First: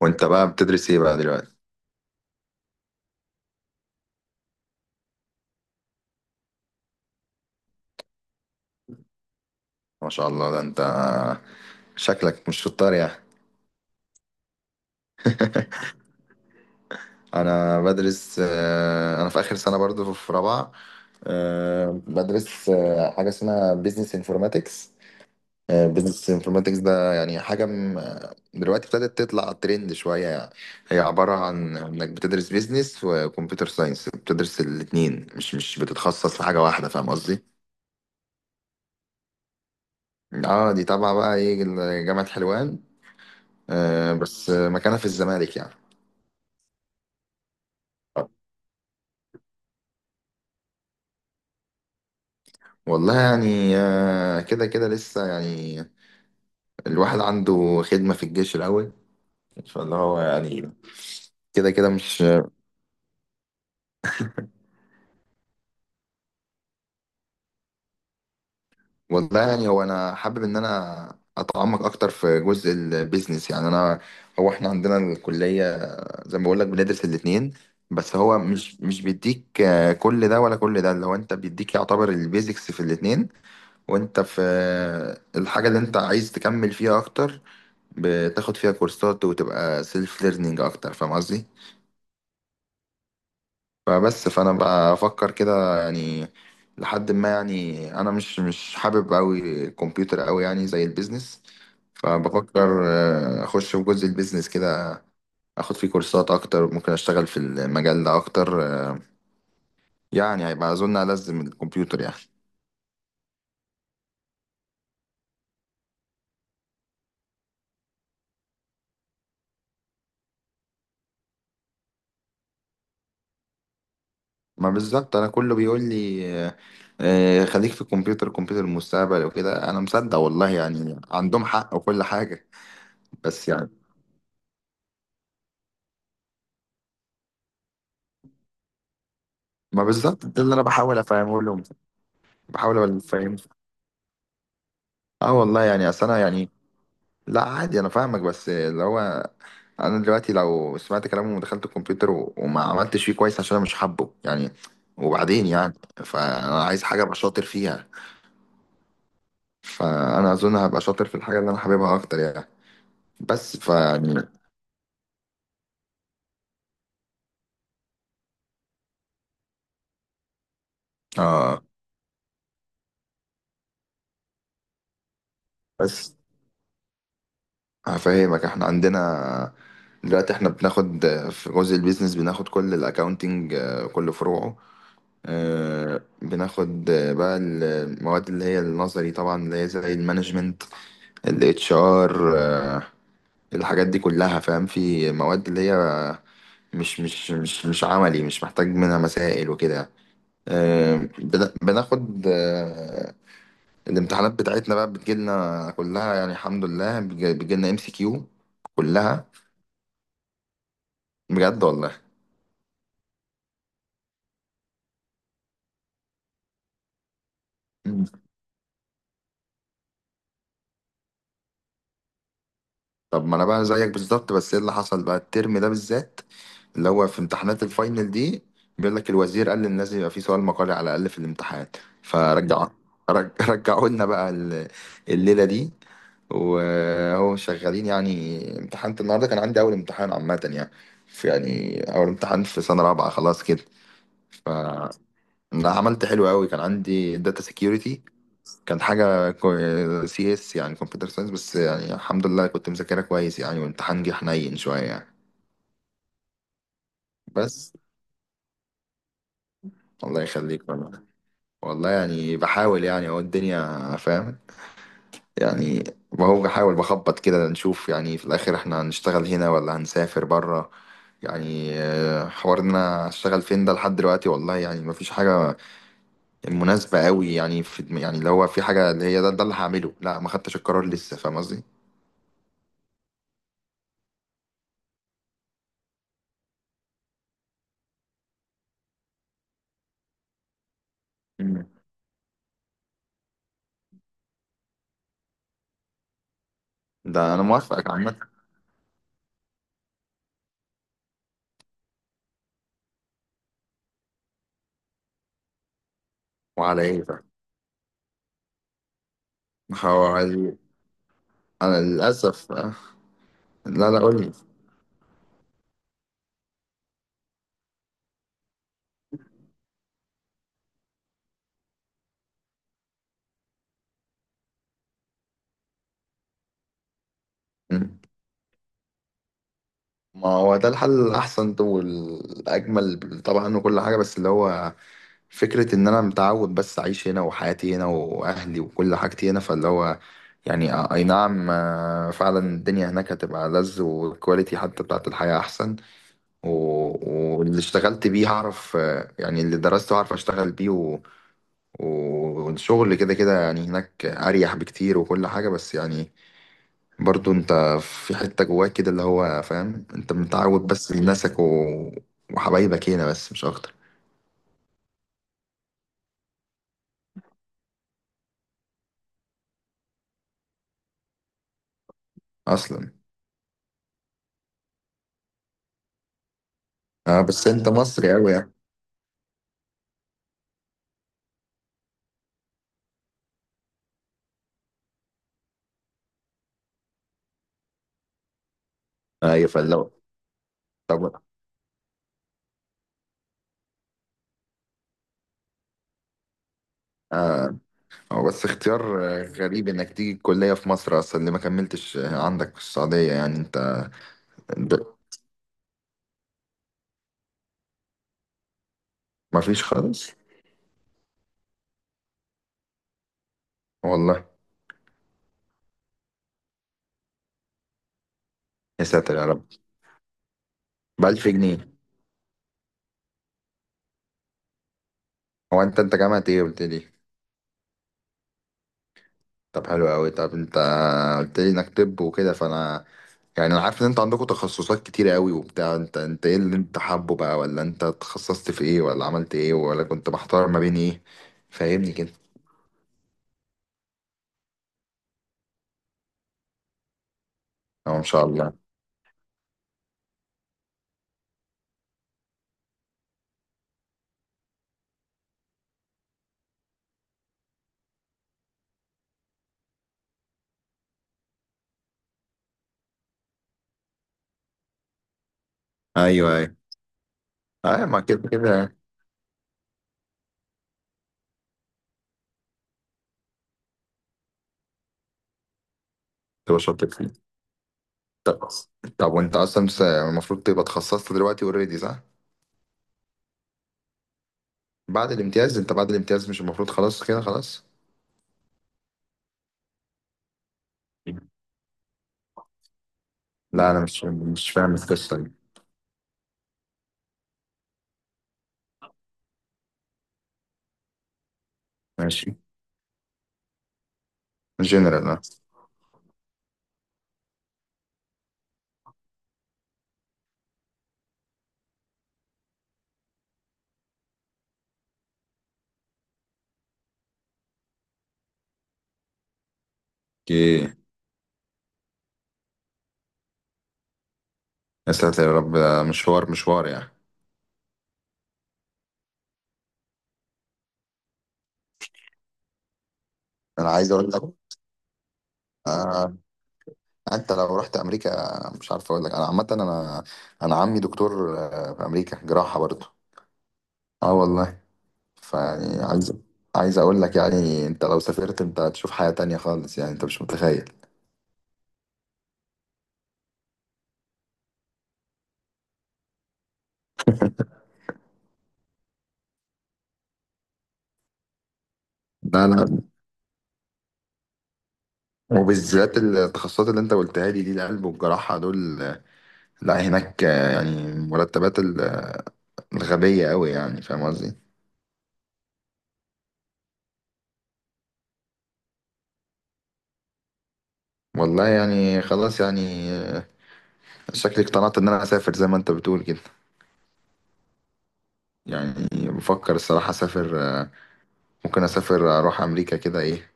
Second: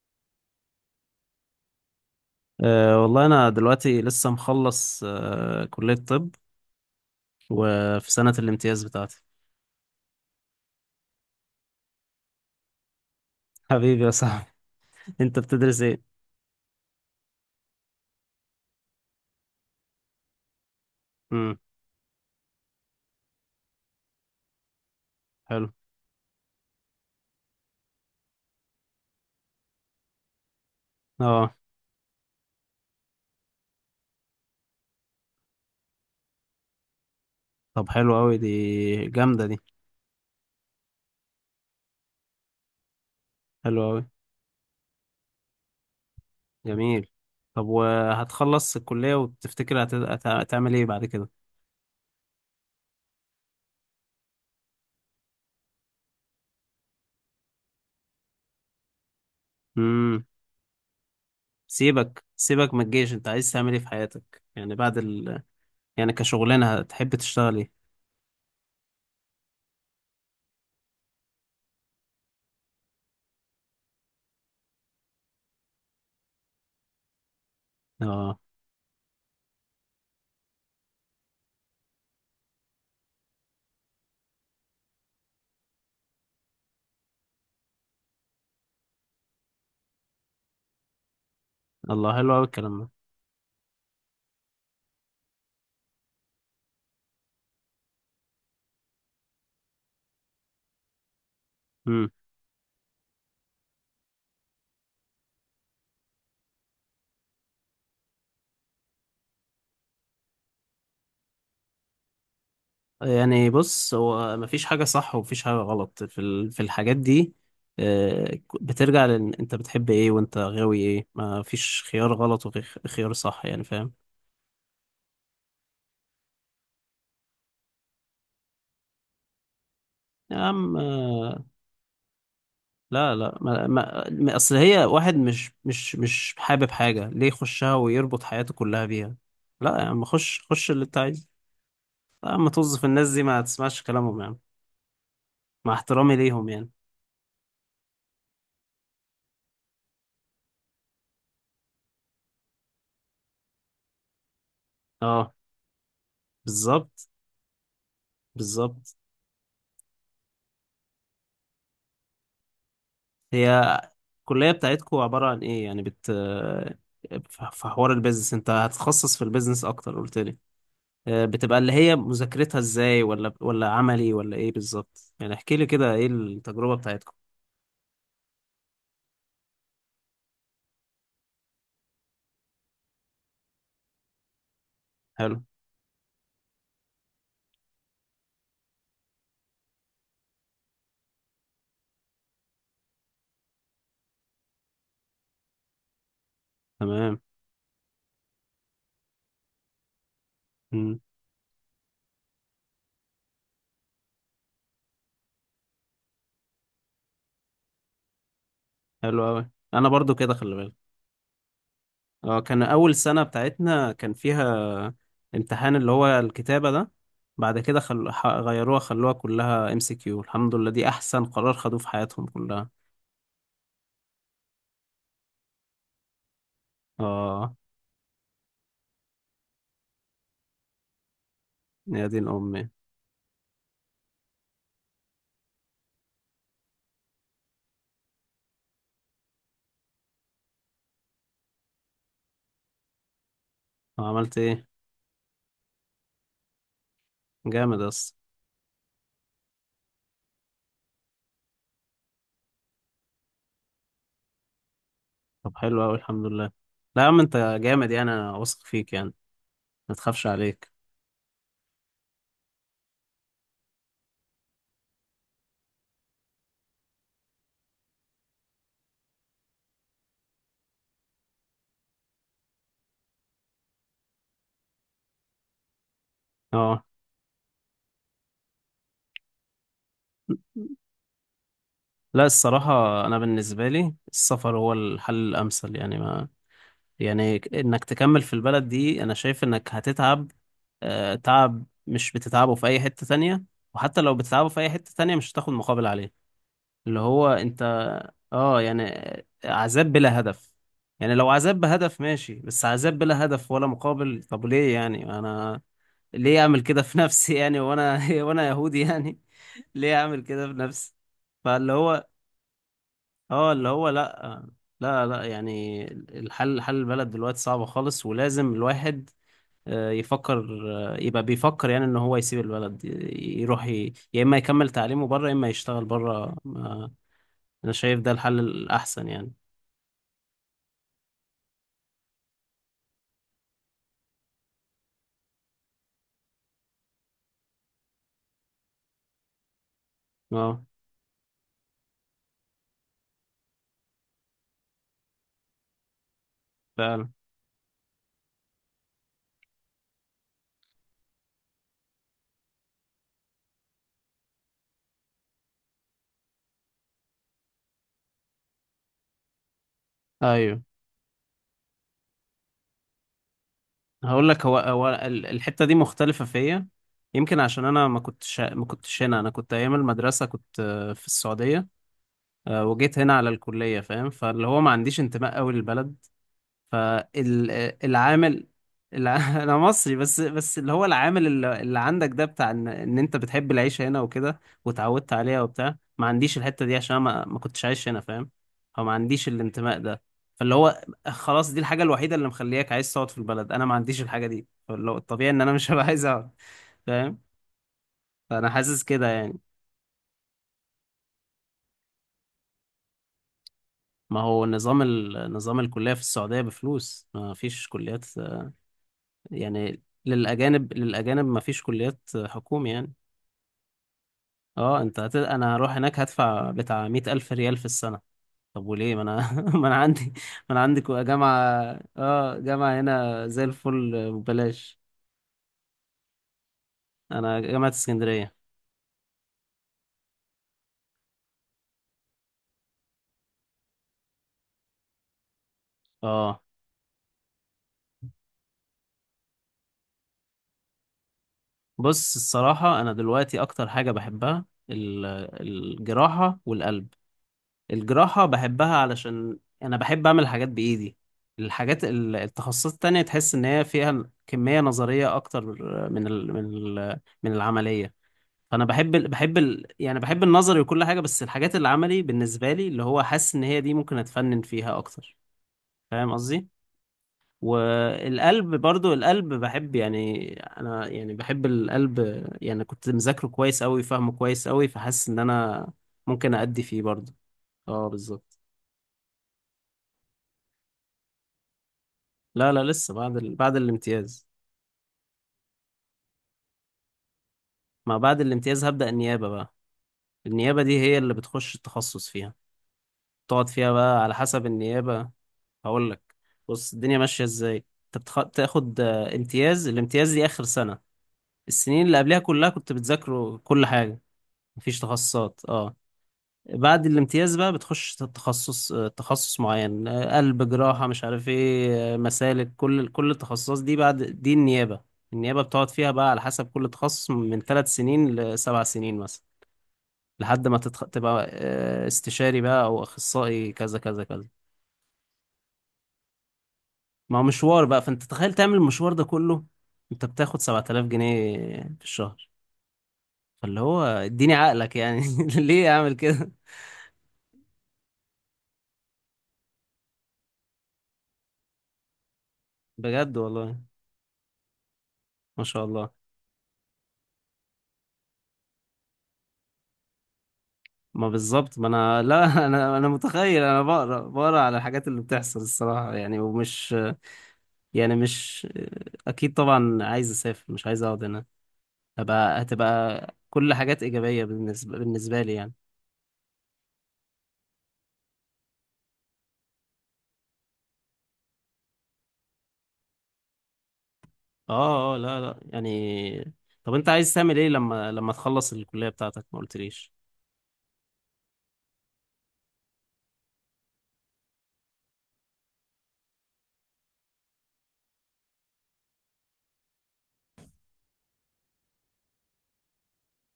وانت بقى بتدرس ايه بقى دلوقتي؟ أه والله أنا دلوقتي لسه مخلص كلية طب، وفي سنة الامتياز بتاعتي. ما شاء الله ده انت شكلك مش شطار يعني. حبيبي يا صاحبي. أنت بتدرس إيه؟ انا بدرس انا في اخر سنه برضو في رابعه. امم، بدرس حاجه اسمها بيزنس انفورماتكس. حلو. بيزنس انفورماتكس ده يعني حاجه دلوقتي ابتدت تطلع ترند شويه يعني. هي عباره أه، عن انك بتدرس بيزنس وكمبيوتر ساينس، بتدرس الاتنين، مش بتتخصص في حاجه واحده، فاهم قصدي؟ طب حلو أوي دي، جامدة دي، اه، دي طبعا بقى ايه، جامعه حلوان. حلو أوي، بس مكانها في الزمالك يعني. جميل. طب وهتخلص الكلية وتفتكر هتعمل إيه بعد كده؟ والله يعني كده كده لسه يعني، الواحد عنده خدمة في الجيش الأول، فاللي هو امم. يعني كده كده مش. سيبك سيبك من الجيش، أنت عايز تعمل إيه في حياتك؟ يعني بعد ال يعني كشغلانة هتحب تشتغل إيه؟ والله يعني هو أنا حابب إن أنا أتعمق أكتر في جزء البيزنس يعني. أنا هو إحنا عندنا الكلية، زي ما بقول لك، بندرس الاتنين، بس أه. هو مش بيديك كل ده ولا كل ده، اللي هو أنت بيديك يعتبر البيزكس في الاتنين، وأنت في الحاجة اللي أنت عايز تكمل فيها أكتر بتاخد فيها كورسات وتبقى سيلف ليرنينج أكتر، فاهم قصدي؟ الله، حلو أوي الكلام فبس فانا بفكر كده يعني، لحد ما يعني انا مش حابب قوي الكمبيوتر قوي يعني زي البيزنس. ده. فبفكر اخش في جزء البيزنس كده، اخد فيه كورسات اكتر، ممكن اشتغل في المجال ده اكتر يعني، هيبقى اظن ألزم الكمبيوتر يعني. يعني بص، هو مفيش حاجة صح ومفيش حاجة غلط في في الحاجات دي. بترجع لأن أنت بتحب إيه وأنت غاوي إيه. مفيش خيار غلط وخيار صح، يعني فاهم. ما بالظبط انا كله بيقول لي خليك في الكمبيوتر، الكمبيوتر المستقبل وكده، انا مصدق يا والله عم، يعني، عندهم حق وكل حاجة، لا لا، بس يعني. أصل هي واحد مش حابب حاجة ليه يخشها ويربط حياته كلها بيها؟ لا يا ما عم، بالظبط خش ده اللي انا خش اللي أنت بحاول عايزه. افهمه لهم، لا يا عم، طز بحاول في الناس دي، افهمهم. ما تسمعش كلامهم يا عم. اه والله مع يعني اصل احترامي انا ليهم يعني. يعني. لا عادي انا فاهمك، بس اللي هو انا دلوقتي لو سمعت كلامهم ودخلت الكمبيوتر وما عملتش فيه كويس عشان انا مش حابه يعني، أه، وبعدين يعني فانا عايز حاجه بالظبط، ابقى شاطر فيها. بالظبط. فانا اظن هبقى شاطر في الحاجه اللي انا حاببها اكتر يعني، بس هي فيعني. الكلية بتاعتكم عبارة عن ايه؟ يعني في حوار البيزنس، انت هتتخصص في البيزنس اكتر قلت لي. بتبقى اه اللي هي مذاكرتها ازاي؟ ولا عملي ولا ايه بالظبط؟ يعني احكي لي كده ايه بس التجربة بتاعتكم. هفهمك. احنا عندنا دلوقتي احنا بناخد في جزء البيزنس، بناخد كل الاكاونتنج، كل فروعه. حلو. بناخد بقى المواد اللي هي النظري طبعا، اللي هي زي المانجمنت، الاتش ار، الحاجات دي كلها، فاهم، في مواد اللي هي مش تمام. مش مش مش عملي، مش محتاج منها مسائل وكده. آه، مم. بن- بناخد آه، الامتحانات بتاعتنا بقى بتجيلنا كلها يعني، الحمد لله، بتجيلنا ام سي كيو حلو كلها. قوي، انا برضو كده، خلي بالك. بجد والله. اه، كان اول سنة بتاعتنا كان فيها امتحان اللي هو الكتابة ده. بعد كده غيروها، خلوها كلها ام سي كيو. الحمد لله، دي احسن قرار خدوه في حياتهم كلها. طب ما انا بقى زيك بالظبط، بس ايه اللي حصل بقى الترم ده بالذات، اللي هو في اه. امتحانات الفاينل دي، بيقول لك الوزير قال ان لازم يبقى في سؤال مقالي على الاقل في الامتحان. يا دين فرجع، امي! رجعوا لنا بقى الليله دي، وهو شغالين يعني. امتحنت النهارده، كان عندي اول امتحان عامه يعني، في يعني اول امتحان في سنه رابعه خلاص كده. عملت ف ايه؟ انا عملت حلو قوي، كان عندي داتا جامد سكيورتي، اصلا. كان حاجة سي اس يعني كمبيوتر ساينس، بس يعني الحمد لله كنت مذاكرها كويس يعني، والامتحان جه حنين شوية يعني. طب حلو اوي، الحمد لله. لا يا عم، انت بس جامد يعني، انا واثق فيك يعني، ما الله تخافش يخليك عليك. والله. والله يعني بحاول يعني، اهو الدنيا فاهم يعني، بهو بحاول بخبط كده نشوف يعني، في الآخر احنا هنشتغل هنا ولا هنسافر برا يعني. حوار ان انا اشتغل فين ده لحد دلوقتي والله يعني مفيش حاجة اه. مناسبة قوي يعني، في يعني اللي هو في حاجة اللي هي ده, ده اللي هعمله، لا، ما خدتش القرار لسه، فاهم قصدي؟ لا، الصراحة أنا بالنسبة لي السفر هو الحل الأمثل يعني. ما يعني إنك تكمل في البلد دي، أنا شايف إنك هتتعب، تعب مم. مش بتتعبه في أي حتة تانية. وحتى لو بتتعبه في أي حتة تانية، مش هتاخد مقابل عليه. اللي هو ده انا انت. موافقك عامة. اه يعني، عذاب بلا هدف. يعني لو عذاب بهدف ماشي، بس عذاب بلا هدف ولا مقابل، طب ليه يعني؟ انا ليه اعمل كده وعلى في ايه بقى؟ نفسي يعني، وانا وانا يهودي يعني. ليه اعمل كده في حوالي نفسي؟ فاللي انا هو. للاسف اه، اللي هو لا لا قول لي. لا. لا لا، يعني الحل حل البلد دلوقتي صعب خالص، ولازم الواحد يفكر، يبقى بيفكر يعني، ان هو يسيب البلد يروح، يا اما يكمل تعليمه بره، يا اما يشتغل بره. انا شايف مم. ده الحل الاحسن يعني. ما هو ده الحل الاحسن والاجمل طبعا وكل حاجه، بس اللي هو فكره ان انا متعود بس اعيش هنا، وحياتي هنا واهلي وكل حاجتي هنا، فاللي هو اه، يعني اي نعم فعلا، الدنيا هناك هتبقى لذ، والكواليتي حتى بتاعت الحياه احسن، فعلا. واللي اشتغلت بيه هعرف يعني اللي درسته هعرف اشتغل بيه، والشغل كده كده يعني هناك اريح بكتير وكل حاجه، بس يعني برضو انت في حته جواك كده اللي هو، فاهم، انت ايوه، متعود بس لناسك وحبايبك هنا، بس مش اكتر هقول لك. الحته دي مختلفه فيا، يمكن عشان انا ما كنتش هنا. انا كنت ايام المدرسه، كنت في السعوديه، اصلا. وجيت هنا على الكليه، فاهم؟ فاللي هو ما عنديش انتماء قوي للبلد. اه بس انت مصري قوي فالعامل. يعني. انا مصري، بس اللي هو العامل اللي عندك ده، بتاع ان انت بتحب العيشه هنا وكده وتعودت عليها وبتاع. ما عنديش الحته دي عشان أنا ما كنتش عايش هنا، فاهم؟ او ما عنديش ايوه الانتماء فلو. ده. فاللي هو طب خلاص، دي الحاجه الوحيده اللي مخلياك عايز تقعد في البلد، انا ما عنديش الحاجه دي، فاللي هو الطبيعي ان انا مش هبقى عايز اقعد، فاهم؟ آه، هو بس فانا حاسس اختيار كده يعني. غريب انك تيجي الكليه في مصر اصلا اللي ما كملتش عندك في السعوديه يعني، انت ما هو ب... نظام نظام الكليه في السعوديه بفلوس، ما فيش كليات ما فيش يعني. خالص. للأجانب مفيش كليات حكومي يعني. والله؟ اه، انا هروح هناك هدفع بتاع مئة ألف ريال في السنة. طب يا وليه؟ ما ساتر يا انا رب. ما انا عندي. ما انا عندي بألف جامعة. جنيه. اه، جامعة هنا زي الفل ببلاش. هو انت انت جامعة ايه قلت لي؟ انا جامعة اسكندرية. طب حلو قوي. طب انت قلت لي انك طب وكده، فانا يعني انا عارف ان انت عندكم تخصصات كتيرة قوي وبتاع، انت انت ايه اه، اللي انت حابه بقى، ولا انت تخصصت في ايه، ولا عملت ايه، ولا كنت محتار ما بين ايه، فاهمني كده؟ بص، الصراحة انا دلوقتي اكتر حاجة بحبها الجراحة والقلب. اه ان شاء الجراحة الله. بحبها علشان أنا بحب أعمل حاجات بإيدي. الحاجات التخصصات التانية، تحس إن هي فيها كمية نظرية أكتر من ال من من العملية. فأنا بحب ال بحب ال يعني بحب النظري وكل حاجة، بس الحاجات العملي بالنسبة لي اللي هو حاسس إن هي دي ممكن أتفنن فيها أكتر، فاهم ايوه قصدي؟ ايوه. ايوه ما كده والقلب كده برضو، القلب بحب يعني، أنا يعني بحب القلب، يعني كنت مذاكره كويس أوي، فاهمه كويس أوي، فحاسس إن أنا ممكن تبقى أأدي فيه شاطر فيه. برضو. اه، بالظبط. طب طب وانت اصلا المفروض تبقى اتخصصت دلوقتي اوريدي صح؟ لا لا، لسه بعد الامتياز. بعد الامتياز. انت بعد الامتياز مش المفروض خلاص كده خلاص؟ ما بعد الامتياز هبدأ النيابة بقى. النيابة دي هي اللي بتخش التخصص فيها، تقعد لا فيها انا بقى مش على حسب مش فاهم النيابة. القصة دي. هقول لك، بص الدنيا ماشية ازاي. انت بتاخد امتياز. الامتياز دي آخر سنة. السنين اللي قبلها ماشي. كلها كنت بتذاكره كل حاجة، مفيش جنرال. تخصصات. اه، بعد الامتياز بقى بتخش تخصص، تخصص معين، قلب، جراحة، مش عارف ايه، مسالك، كل التخصصات دي بعد دي النيابة. النيابة بتقعد فيها بقى على حسب كل تخصص، من ثلاث سنين لسبع سنين مثلا. لحد ما اوكي. تبقى استشاري بقى او اخصائي، كذا كذا كذا. يا ساتر يا رب، ده مشوار مشوار يعني. ما هو مشوار بقى، فانت تخيل تعمل المشوار ده كله، انت بتاخد 7000 جنيه في الشهر. فاللي انا هو عايز اقول لك اديني عقلك يعني، ليه اعمل آه، كده؟ انت لو رحت امريكا، مش عارف اقول لك، انا عامه انا، انا عمي دكتور في امريكا، جراحه برضه. بجد والله. اه والله. ما شاء فيعني الله. عايز عايز اقول لك يعني، انت لو سافرت انت هتشوف حياه تانية خالص يعني، انت مش متخيل. ما بالظبط. ما انا لا، انا متخيل، انا بقرا على الحاجات اللي بتحصل الصراحه يعني، ومش يعني، مش اكيد طبعا عايز اسافر، مش عايز اقعد هنا. هبقى لا لا، هتبقى كل حاجات ايجابيه بالنسبه لي يعني. وبالذات التخصصات اللي انت قلتها لي دي، القلب والجراحه دول لا هناك يعني مرتبات الغبيه قوي يعني، فاهم قصدي؟ اه، اه، لا لا يعني. طب انت عايز تعمل ايه لما تخلص الكليه بتاعتك؟ ما قلتليش. والله يعني خلاص يعني شكلي اقتنعت ان انا اسافر زي ما انت بتقول كده يعني. بفكر الصراحه اسافر ممكن اسافر اروح امريكا كده ايه،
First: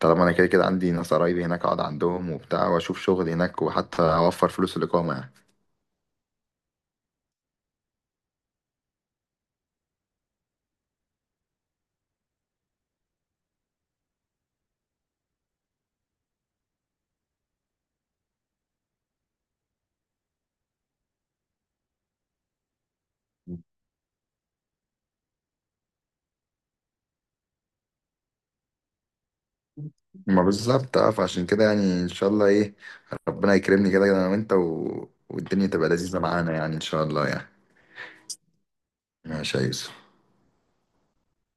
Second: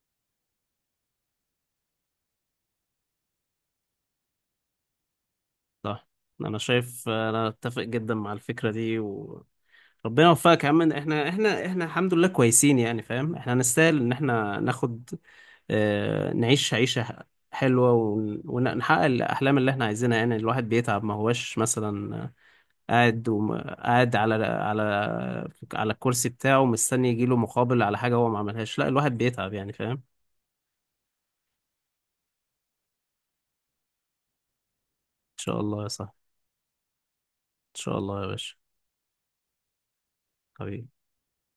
طالما انا كده كده عندي ناس قرايبي هناك، اقعد عندهم وبتاع، واشوف شغل هناك، وحتى اوفر فلوس الاقامه يعني. صح. انا اتفق جدا مع الفكره دي ربنا يوفقك يا عم. احنا الحمد لله كويسين، يعني فاهم، احنا نستاهل ان احنا ناخد، نعيش عيشة حلوة ونحقق الأحلام اللي احنا عايزينها يعني. الواحد بيتعب، ما هوش مثلا قاعد، على على الكرسي بتاعه مستني يجيله مقابل على حاجة هو ما عملهاش. لا، الواحد بيتعب يعني، فاهم. إن ما بالظبط. اه فعشان كده يعني ان شاء الله ايه، ربنا يكرمني كده انا وانت شاء والدنيا الله يا تبقى لذيذه صاحبي، معانا يعني، ان شاء الله يعني. إن شاء الله يا باشا، ماشي يا يوسف. حبيبي.